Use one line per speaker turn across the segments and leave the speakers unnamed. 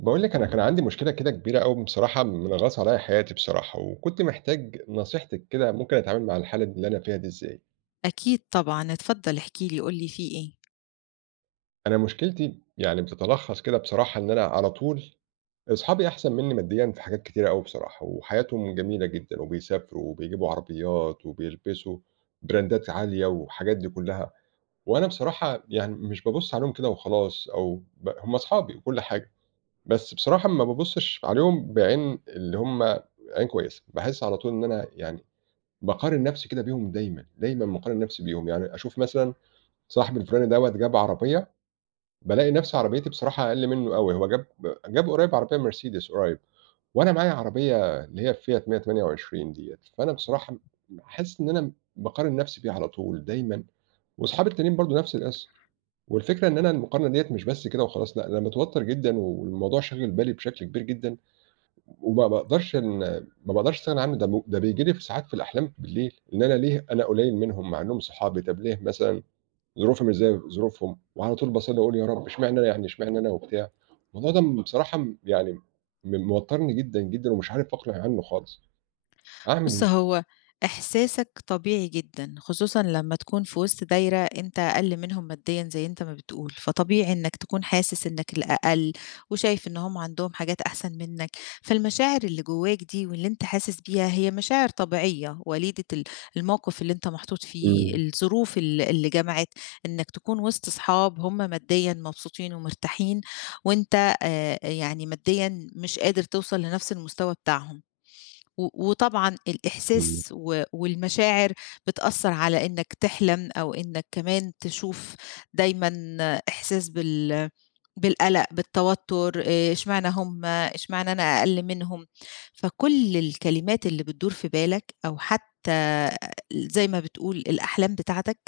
باقول لِك أنا كان عندي مشكلة كده كبيرة أوي بصراحة منغصة عليّا حياتي بصراحة، وكنت محتاج نصيحتِك كده ممكن أتعامل مع الحالة اللي أنا فيها دي إزاي؟
أكيد طبعًا، اتفضّل احكِ لي، قُل لي فيه إيه؟
أنا مشكلتي يعني بتتلخص كده بصراحة إن أنا على طول أصحابي أحسن منّي ماديًا في حاجات كتيرة أوي بصراحة، وحياتهم جميلة جدًا، وبيسافروا وبيجيبوا عربيات وبيلبسوا براندات عالية والحاجات دي كلّها، وأنا بصراحة يعني مش بابُص عليهم كده وخلاص أو هُم أصحابي وكل حاجة. بس بصراحة ما بابُصّش عليهم بعين اللي هم عين كويسة، باحس على طول إن أنا يعني باقارن نَفْسي كده بيهم دايمًا، دايمًا باقارن نَفْسي بيهم، يعني أشوف مثلًا صاحبي الفُلاني دوّة جاب عربية، بالاقي نَفْسي عربيتي بصراحة أقل منّه أوي، هو جاب قريّب عربية مرسيدس قريّب وأنا معايا عربية اللي هي الفيات 128 ديّة، فأنا بصراحة حاسس إن أنا باقارن نَفْسي بيه على طول دايمًا وأصحابي التانيين برضه نَفْس القِصّة، والفكرة إن أنا المقارنة ديّة مش بس كده وخلاص لأ، ده أنا متوتّر جدًا والموضوع شاغل بالي بشكل كبير جدًا. وما باقدرش إن ما باقدرش أستغنى عنه، ده بييجي لي في ساعات في الأحلام بالليل، إن أنا ليه أنا قليل منهم مع إنهم صحابي، طب ليه مثلًا ظروفي مش زي ظروفهم، وعلى طول باصلّي وأقول يا رب إشمعنى أنا يعني إشمعنى أنا وبتاع، الموضوع ده بصراحة يعني موتّرني جدًا، جدًا، ومش عارف أقلع عنه خالص، أعمل
بُص،
إيه؟
هو إحساسك طبيعي جدًا، خصوصًا لمّا تكون في وسط دايرة أنت أقل منهم ماديًا زي أنت ما بتقول، فطبيعي إنك تكون حاسس إنك الأقل، وشايف إن هم عندهم حاجات أحسن منك، فالمشاعر اللي جواك دي واللي أنت حاسس بيها هي مشاعر طبيعية، وليدة الموقف اللي أنت محطوط فيه،
إمم،
الظروف اللي جمعت إنك تكون وسط صحاب هم ماديًا مبسوطين ومرتاحين، وأنت يعني ماديًا مش قادر توصل لنفس المستوى بتاعهم. وطبعًا
إمم،
الإحساس والمشاعر بتأثّر على إنّك تحلم أو إنّك كمان تشوف دايمًا إحساس بالقلق، بالتوتّر، إشمعنى هم، إشمعنى أنا أقَل منهم، فكل الكلمات اللي بتدور في بالك أو حتّى زي ما بتقول الأحلام بتاعتك،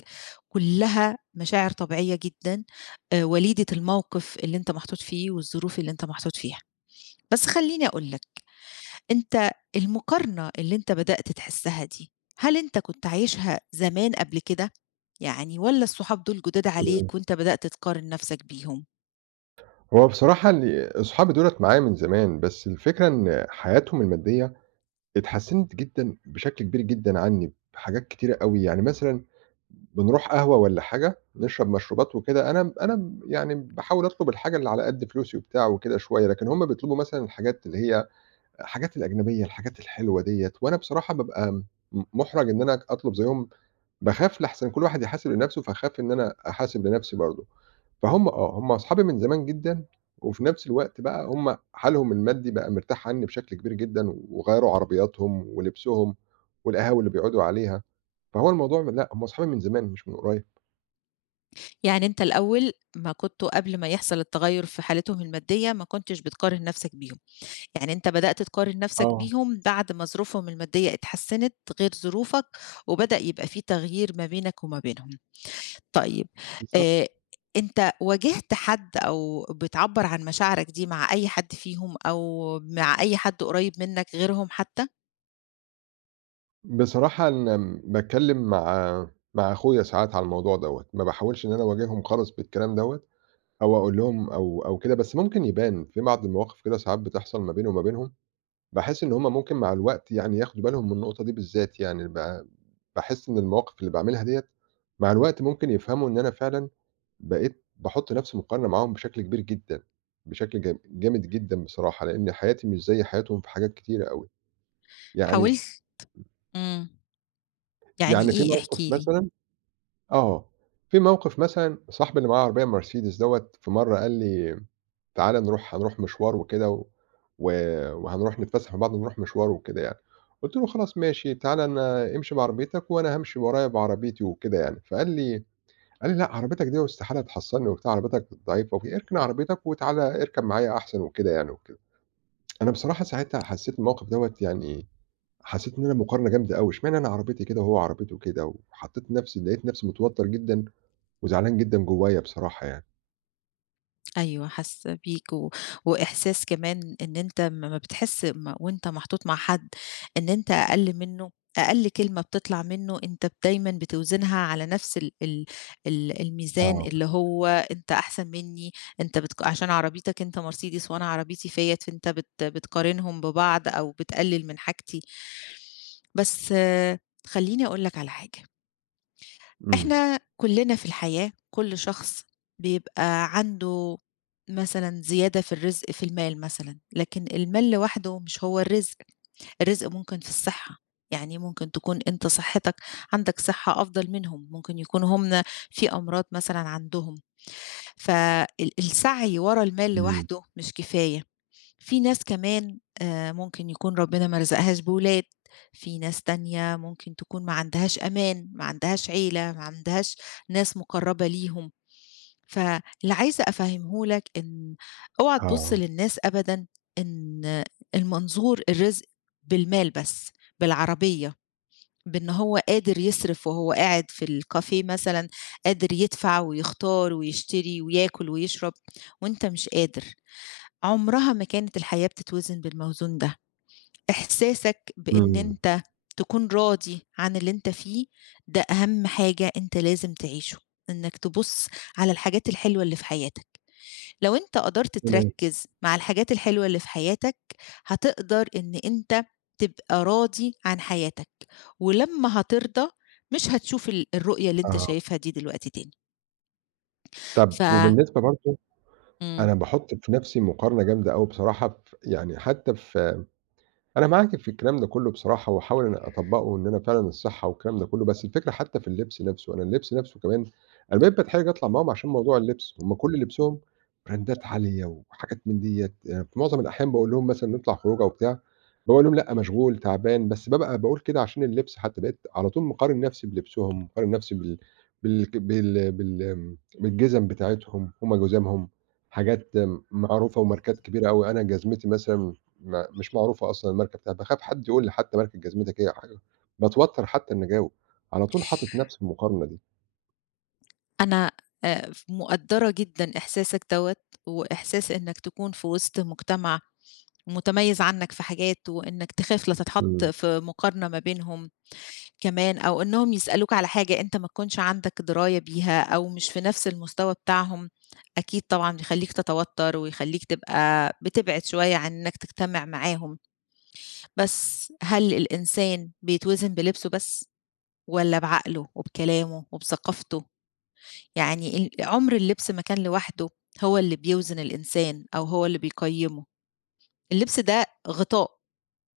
كلّها مشاعر طبيعية جدًا، وليدة الموقف اللي أنت محطوط فيه والظروف اللي أنت محطوط فيها. بس خلّيني أقول لك أنت المقارنة اللي أنت بدأت تحسّها دي، هل أنت كنت عايشها زمان قبل كده؟ يعني والّا الصحاب دول جداد
إمم.
عليك وأنت بدأت تقارن نَفْسك بيهم؟
هو بصراحة أصحابي دُولَة معايا من زمان، بس الفكرة إن حياتهم المادية اتحسِّنت جدًا بشكل كبير جدًا عني بحاجات كتيرة أوي، يعني مثلًا بنروح قهوة والّا حاجة، نشرب مشروبات وكده، أنا يعني باحاول أطلب الحاجة اللي على قد فلوسي وبتاع وكده شوية، لكن هُم بيطلبوا مثلًا الحاجات اللي هي الحاجات الأجنبية، الحاجات الحلوة ديّة، وأنا بصراحة بابقى مُحرَج إن أنا أطلب زيّهم، باخاف لأحسن كل واحد يحاسب لنَفْسه، فاخاف إن أنا أحاسب لنَفْسي برضه. فهُم آه، هُم أصحابي من زمان جدًا، وفي نفس الوقت بقى هُم حالهم المادي بقى مرتاح عني بشكل كبير جدًا، وغيّروا عربياتهم ولبسهم والقهاوي اللي بيقعدوا عليها، فهو الموضوع لأ، هُم أصحابي من زمان مش من قريب.
يعني أنت الأول ما كنت قبل ما يحصل التغيُّر في حالتهم المادية، ما كنتش بتقارن نَفْسك بيهم، يعني أنت بدأت تقارن نَفْسك
آه،
بيهم بعد ما ظروفهم المادية اتحسّنت غير ظروفك، وبدأ يبقى في تغيير ما بينك وما بينهم. طيب آآ
بالضبط.
أنت واجهت حد أو بتعبّر عن مشاعرك دي مع أي حد فيهم أو مع أي حد قريب منّك غيرهم حتى؟
بصراحة أنا باتكلم مع أخويا ساعات على الموضوع دوّة، ما باحاولش إن أنا أواجههم خالص بالكلام دوّة، أو أقول لهم أو كده، بس ممكن يبان في بعض المواقف كده ساعات بتحصل ما بيني وما بينهم. باحس إن هُم ممكن مع الوقت يعني ياخدوا بالهم من النقطة دي بالذات يعني، باحس إن المواقف اللي باعملها ديّة مع الوقت ممكن يفهموا إن أنا فعلًا بقيت باحُط نفسي مقارنة معاهم بشكل كبير جدًا، بشكل جامد جدًا بصراحة، لإن حياتي مش زي حياتهم في حاجات كتيرة أوي، يعني
حاولت؟ إمم، يعني
يعني في
إيه؟
موقف
احكِ لي.
مثلًا آه، في موقف مثلًا صاحبي اللي معاه عربية مرسيدس دوّة في مرّة قال لي تعالَ هنروح مشوار وكده و و وهنروح نتفسح مع بعض ونروح مشوار وكده يعني. قُلت له: "خلاص ماشي، تعالَ أنا امشي بعربيتك وأنا هامشي ورايا بعربيتي" وكده يعني. فقال لي قال لي: "لأ، عربيتك دي واستحالة تحصّلني وبتاع، عربيتك ضعيفة وكده، اركن عربيتك وتعالَ اركب معايا أحسن" وكده يعني وكده. أنا بصراحة ساعتها حسّيت الموقف دوّة يعني حسّيت إن أنا مقارنة جامدة أوي، اشمعنى أنا عربيتي كده وهو عربيته كده، وحطّيت نفسي لقيت نفسي متوتّر جدًا وزعلان جدًا جوايا بصراحة يعني.
أيوه، حاسة بيك وإحساس كمان إن أنت أمّا بتحس وأنت محطوط مع حد إن أنت أقل منّه، أقل كلمة بتطلع منّه أنت دايمًا بتوزنها على نفس ال ال ال الميزان
آه.
اللي هو أنت أحسن منّي، أنت عشان عربيتك أنت مرسيدس وأنا عربيتي فيَّت، فأنت بتقارنهم ببعض أو بتقلل من حاجتي. بس آه، خلّيني أقول لك على حاجة.
إمم.
إحنا كلّنا في الحياة، كل شخص بيبقى عنده مثلًا زيادة في الرزق في المال مثلًا، لكن المال لوحده مش هو الرزق، الرزق ممكن في الصحة، يعني ممكن تكون أنت صحتك عندك صحة أفضل منهم، ممكن يكون هُم في أمراض مثلًا عندهم، فال السعي ورا المال
إمم.
لوحده مش كفاية، في ناس كمان ممكن يكون ربنا ما رزقهاش بولاد، في ناس تانية ممكن تكون ما عندهاش أمان، ما عندهاش عيلة، ما عندهاش ناس مقرّبة ليهم، فاللي عايزة أفهّمه لك إن اوعى تبُص
آه.
للناس أبدًا إن المنظور الرزق بالمال بس، بالعربية، بإن هو قادر يصرف وهو قاعد في الكافيه مثلًا، قادر يدفع ويختار ويشتري وياكل ويشرب وأنت مش قادر. عمرها ما كانت الحياة بتتوزن بالموزون ده، إحساسك بإن
إمم.
أنت تكون راضي عن اللي أنت فيه، ده أهم حاجة أنت لازم تعيشه، إنك تبُص على الحاجات الحلوة اللي في حياتك، لو أنت قدرت
تمام،
تركّز مع الحاجات الحلوة اللي في حياتك، هتقدر إن أنت تبقى راضي عن حياتك، ولمّا هترضى مش هتشوف الرؤية اللي أنت
آه.
شايفها دي دلوقتي تاني، ف
طب وبالنسبة برضه
إمم.
أنا باحُط في نَفْسي مقارنة جامدة أوي بصراحة يعني حتّى في أنا معاكِ في الكلام ده كُلّه بصراحة، وهاحاول إن أطبّقه إن أنا فعلًا الصحّة والكلام ده كُلّه، بس الفكرة حتى في اللبس نَفْسه، أنا اللبس نَفْسه كمان أنا بقيت باتحرج أطلع معاهم عشان موضوع اللبس، هُم كل لبسهم براندات عالية وحاجات من ديّة، في معظم الأحيان باقول لهم مثلًا نطلع خروجة وبتاع، باقول لهم لأ مشغول، تعبان، بس بابقى باقول كده عشان اللبس حتى، بقيت على طول مقارن نَفْسي بلبسهم، مقارن نَفْسي بال بالك بال بال آمم، بالجزم بتاعتهم، هُم جُزامهم، حاجات معروفة وماركات كبيرة أوي، أنا جزمتي مثلًا ما مش معروفة أصلًا الماركة بتاعتها، باخاف حد يقول لي حتى ماركة جزمتك إيه أو حاجة، باتوتر حتى إني أجاوب، على طول حاطط نفسي في المقارنة دي.
أنا ف مقدّرة جدًا إحساسك دوّة، وإحساس إنّك تكون في وسط مجتمع متميّز عنّك في حاجات، وإنّك تخاف لا تتحط
إمم،
في مقارنة ما بينهم كمان، أو إنّهم يسألوك على حاجة أنت ما تكونش عندك دراية بيها، أو مش في نفس المستوى بتاعهم، أكيد طبعًا بيخلّيك تتوتّر، ويخلّيك تبقى بتبعد شوية عن إنّك تجتمع معاهم. بس هل الإنسان بيتوزن بلبسه بس، والّا بعقله وبكلامه وبثقافته يعني عُمر اللبس ما كان لوحده هو اللي بيوزن الإنسان أو هو اللي بيقيّمه، اللبس ده غطاء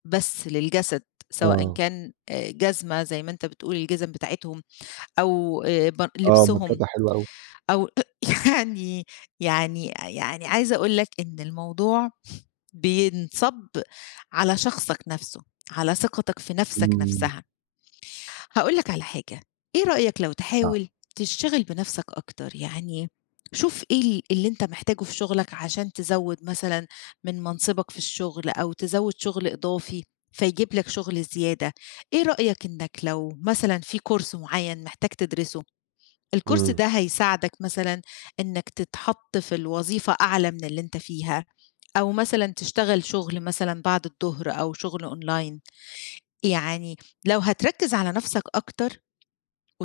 بس للجسد، سواء
آه،
كان جزمة زي ما أنت بتقول الجزم بتاعتهم أو ب
آه
لبسهم
ماركتها حلوة أوي،
أو يعني يعني يعني عايزة أقول لك إن الموضوع بينصَب على شخصك نَفْسه، على ثقتك في نَفْسك
إمم،
نَفْسها. هاقول لك على حاجة، إيه رأيك لو
آه،
تحاول تشتغل بنَفْسك أكتر، يعني شوف إيه اللي أنت محتاجه في شغلك عشان تزوّد مثلًا من منصبك في الشغل أو تزوّد شغل إضافي فيجيب لك شغل زيادة، إيه رأيك إنك لو مثلًا في course معيّن محتاج تدرسه، الcourse
إمم،
ده هيساعدك مثلًا إنك تتحط في الوظيفة أعلى من اللي أنت فيها، أو مثلًا تشتغل شغل مثلًا بعد الضهر أو شغل online، يعني لو هتركّز على نَفْسك أكتر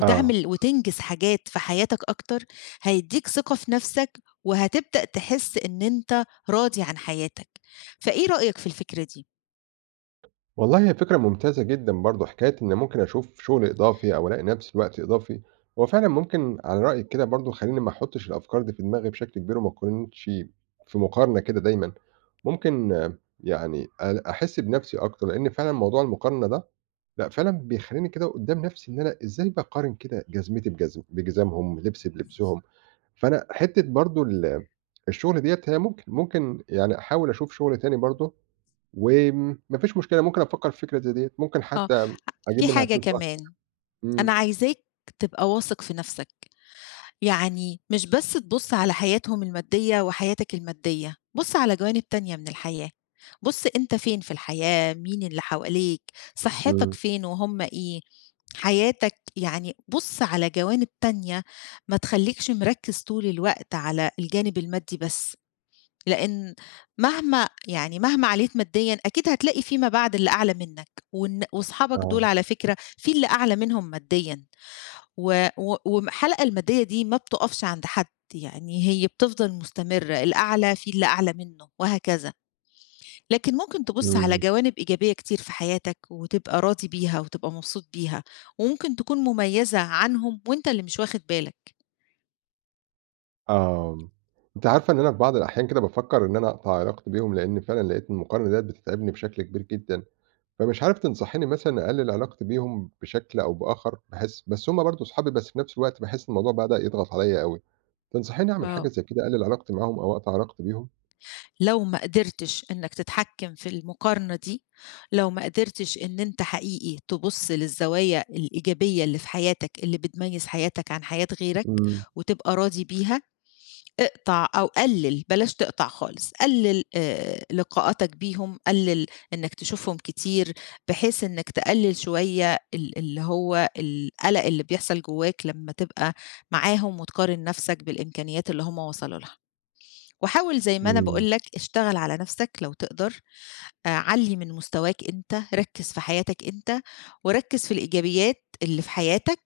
آه،
وتنجز حاجات في حياتك أكتر، هيدّيك ثقة في نَفْسك، وهتبدأ تحس إن أنت راضي عن حياتك. فإيه رأيك في الفكرة دي؟
والله هي فكرة ممتازة جدًا برضه، حكاية إن ممكن أشوف شغل إضافي أو ألاقي نفسي وقت إضافي، هو فعلًا ممكن على رأيِك كده برضه يخلّيني ما أحطش الأفكار دي في دماغي بشكل كبير وما أكونش في مقارنة كده دايمًا، ممكن يعني أحس بنفسي أكتر، لإن فعلًا موضوع المقارنة ده لأ، فعلًا بيخلّيني كده قدّام نَفْسي إن أنا إزاي باقارن كده جزمتي بجزمهم، لبسي بلبسهم، فأنا حتّة برضه الشغل ديّة هي ممكن يعني أحاول أشوف شغل تاني برضه ما فيش مشكلة ممكن أفكّر في فكرة زي ديّة، ممكن
آه،
حتى أجيب
في
منها
حاجة
فلوس أكتر.
كمان،
إمم،
أنا عايزاك تبقى واثق في نَفْسك. يعني مش بس تبُص على حياتهم المادية وحياتك المادية، بُص على جوانب تانية من الحياة، بُص أنت فين في الحياة، مين اللي حواليك، صحتك
إمم،
فين وهُم إيه، حياتك يعني بُص على جوانب تانية، ما تخلّيكش مركّز طول الوقت على الجانب المادي بس، لإن مهما عَليت ماديًا أكيد هتلاقي فيما بعد اللي أعلى منّك، وأصحابك دول
آه،
على فكرة في اللي أعلى منهم ماديًا. و و والحلقة المادية دي ما بتقفش عند حد، يعني هي بتفضل مستمرة، الأعلى في اللي أعلى منه وهكذا، لكن ممكن تبُص على
إمم،
جوانب إيجابية كتير في حياتك وتبقى راضي بيها وتبقى مبسوط بيها، وممكن تكون مميزة عنهم وأنت اللي مش واخد بالك.
آه، أنتِ عارفة إن أنا في بعض الأحيان كده بافكّر إن أنا أقطع علاقتي بيهم، لإن فعلًا لقيت المقارنة ديّة بتتعبني بشكل كبير جدًا. فمش عارف تنصحيني مثلًا أقلل علاقتي بيهم بشكل أو بآخر، باحس بس هُم برضه صحابي بس في نفس الوقت باحس الموضوع بدأ يضغط عليَّ أوي، تنصحيني أعمل حاجة
آه.
زي كده أقلل علاقتي معاهم أو أقطع علاقتي بيهم؟
لو ما قدرتش إنك تتحكم في المقارنة دي، لو ما قدرتش إن أنت حقيقي تبُص للزوايا الإيجابية اللي في حياتك، اللي بتميز حياتك عن حياة غيرك
إمم،
وتبقى راضي بيها، اقطع أو قلِّل، بلاش تقطع خالص، قلِّل لقاءاتك بيهم، قلِّل إنّك تشوفهم كتير، بحيث إنّك تقلِّل شوية اللي هو القلق اللي بيحصل جوّاك لمّا تبقى معاهم وتقارن نَفْسك بالإمكانيات اللي هم وصلوا لها. وحاول زي ما أنا
إمم،
باقول لك اشتغل على نَفْسك لو تقدر، عَلّي من مستواك أنت، ركّز في حياتك أنت، وركّز في الإيجابيات اللي في حياتك،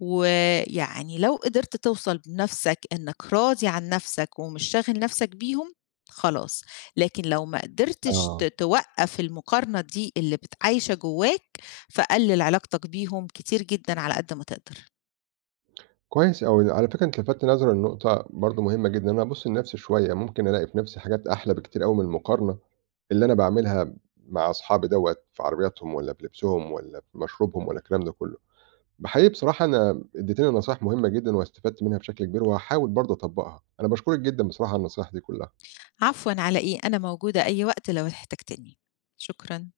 ويعني لو قدرت توصل بنَفْسك إنّك راضي عن نَفْسك ومش شاغل نَفْسك بيهم، خلاص، لكن لو ما قدرتش
آه.
توقّف المقارنة دي اللي عايشة جوّاك، فقلِّل علاقتك بيهم كتير جدًا على قد ما تقدر.
كويس أوي، على فكرة أنت لفتت نظري لنقطة برضه مهمة جدًا، إن أنا أبُص لنفسي شوية، ممكن ألاقي في نفسي حاجات أحلى بكتير أوي من المقارنة اللي أنا باعملها مع أصحابي دوّة، في عربياتهم والّا في لبسهم والّا في مشروبهم والّا الكلام ده كله. بحقيقي بصراحة أنا اديتيني نصايح مهمة جدًا واستفدت منها بشكل كبير، وهاحاول برضه أطبّقها. أنا باشكرِك جدًا بصراحة على النصايح دي كلها.
عفوًا على إيه، أنا موجودة أي وقت لو احتجتني. شكرًا.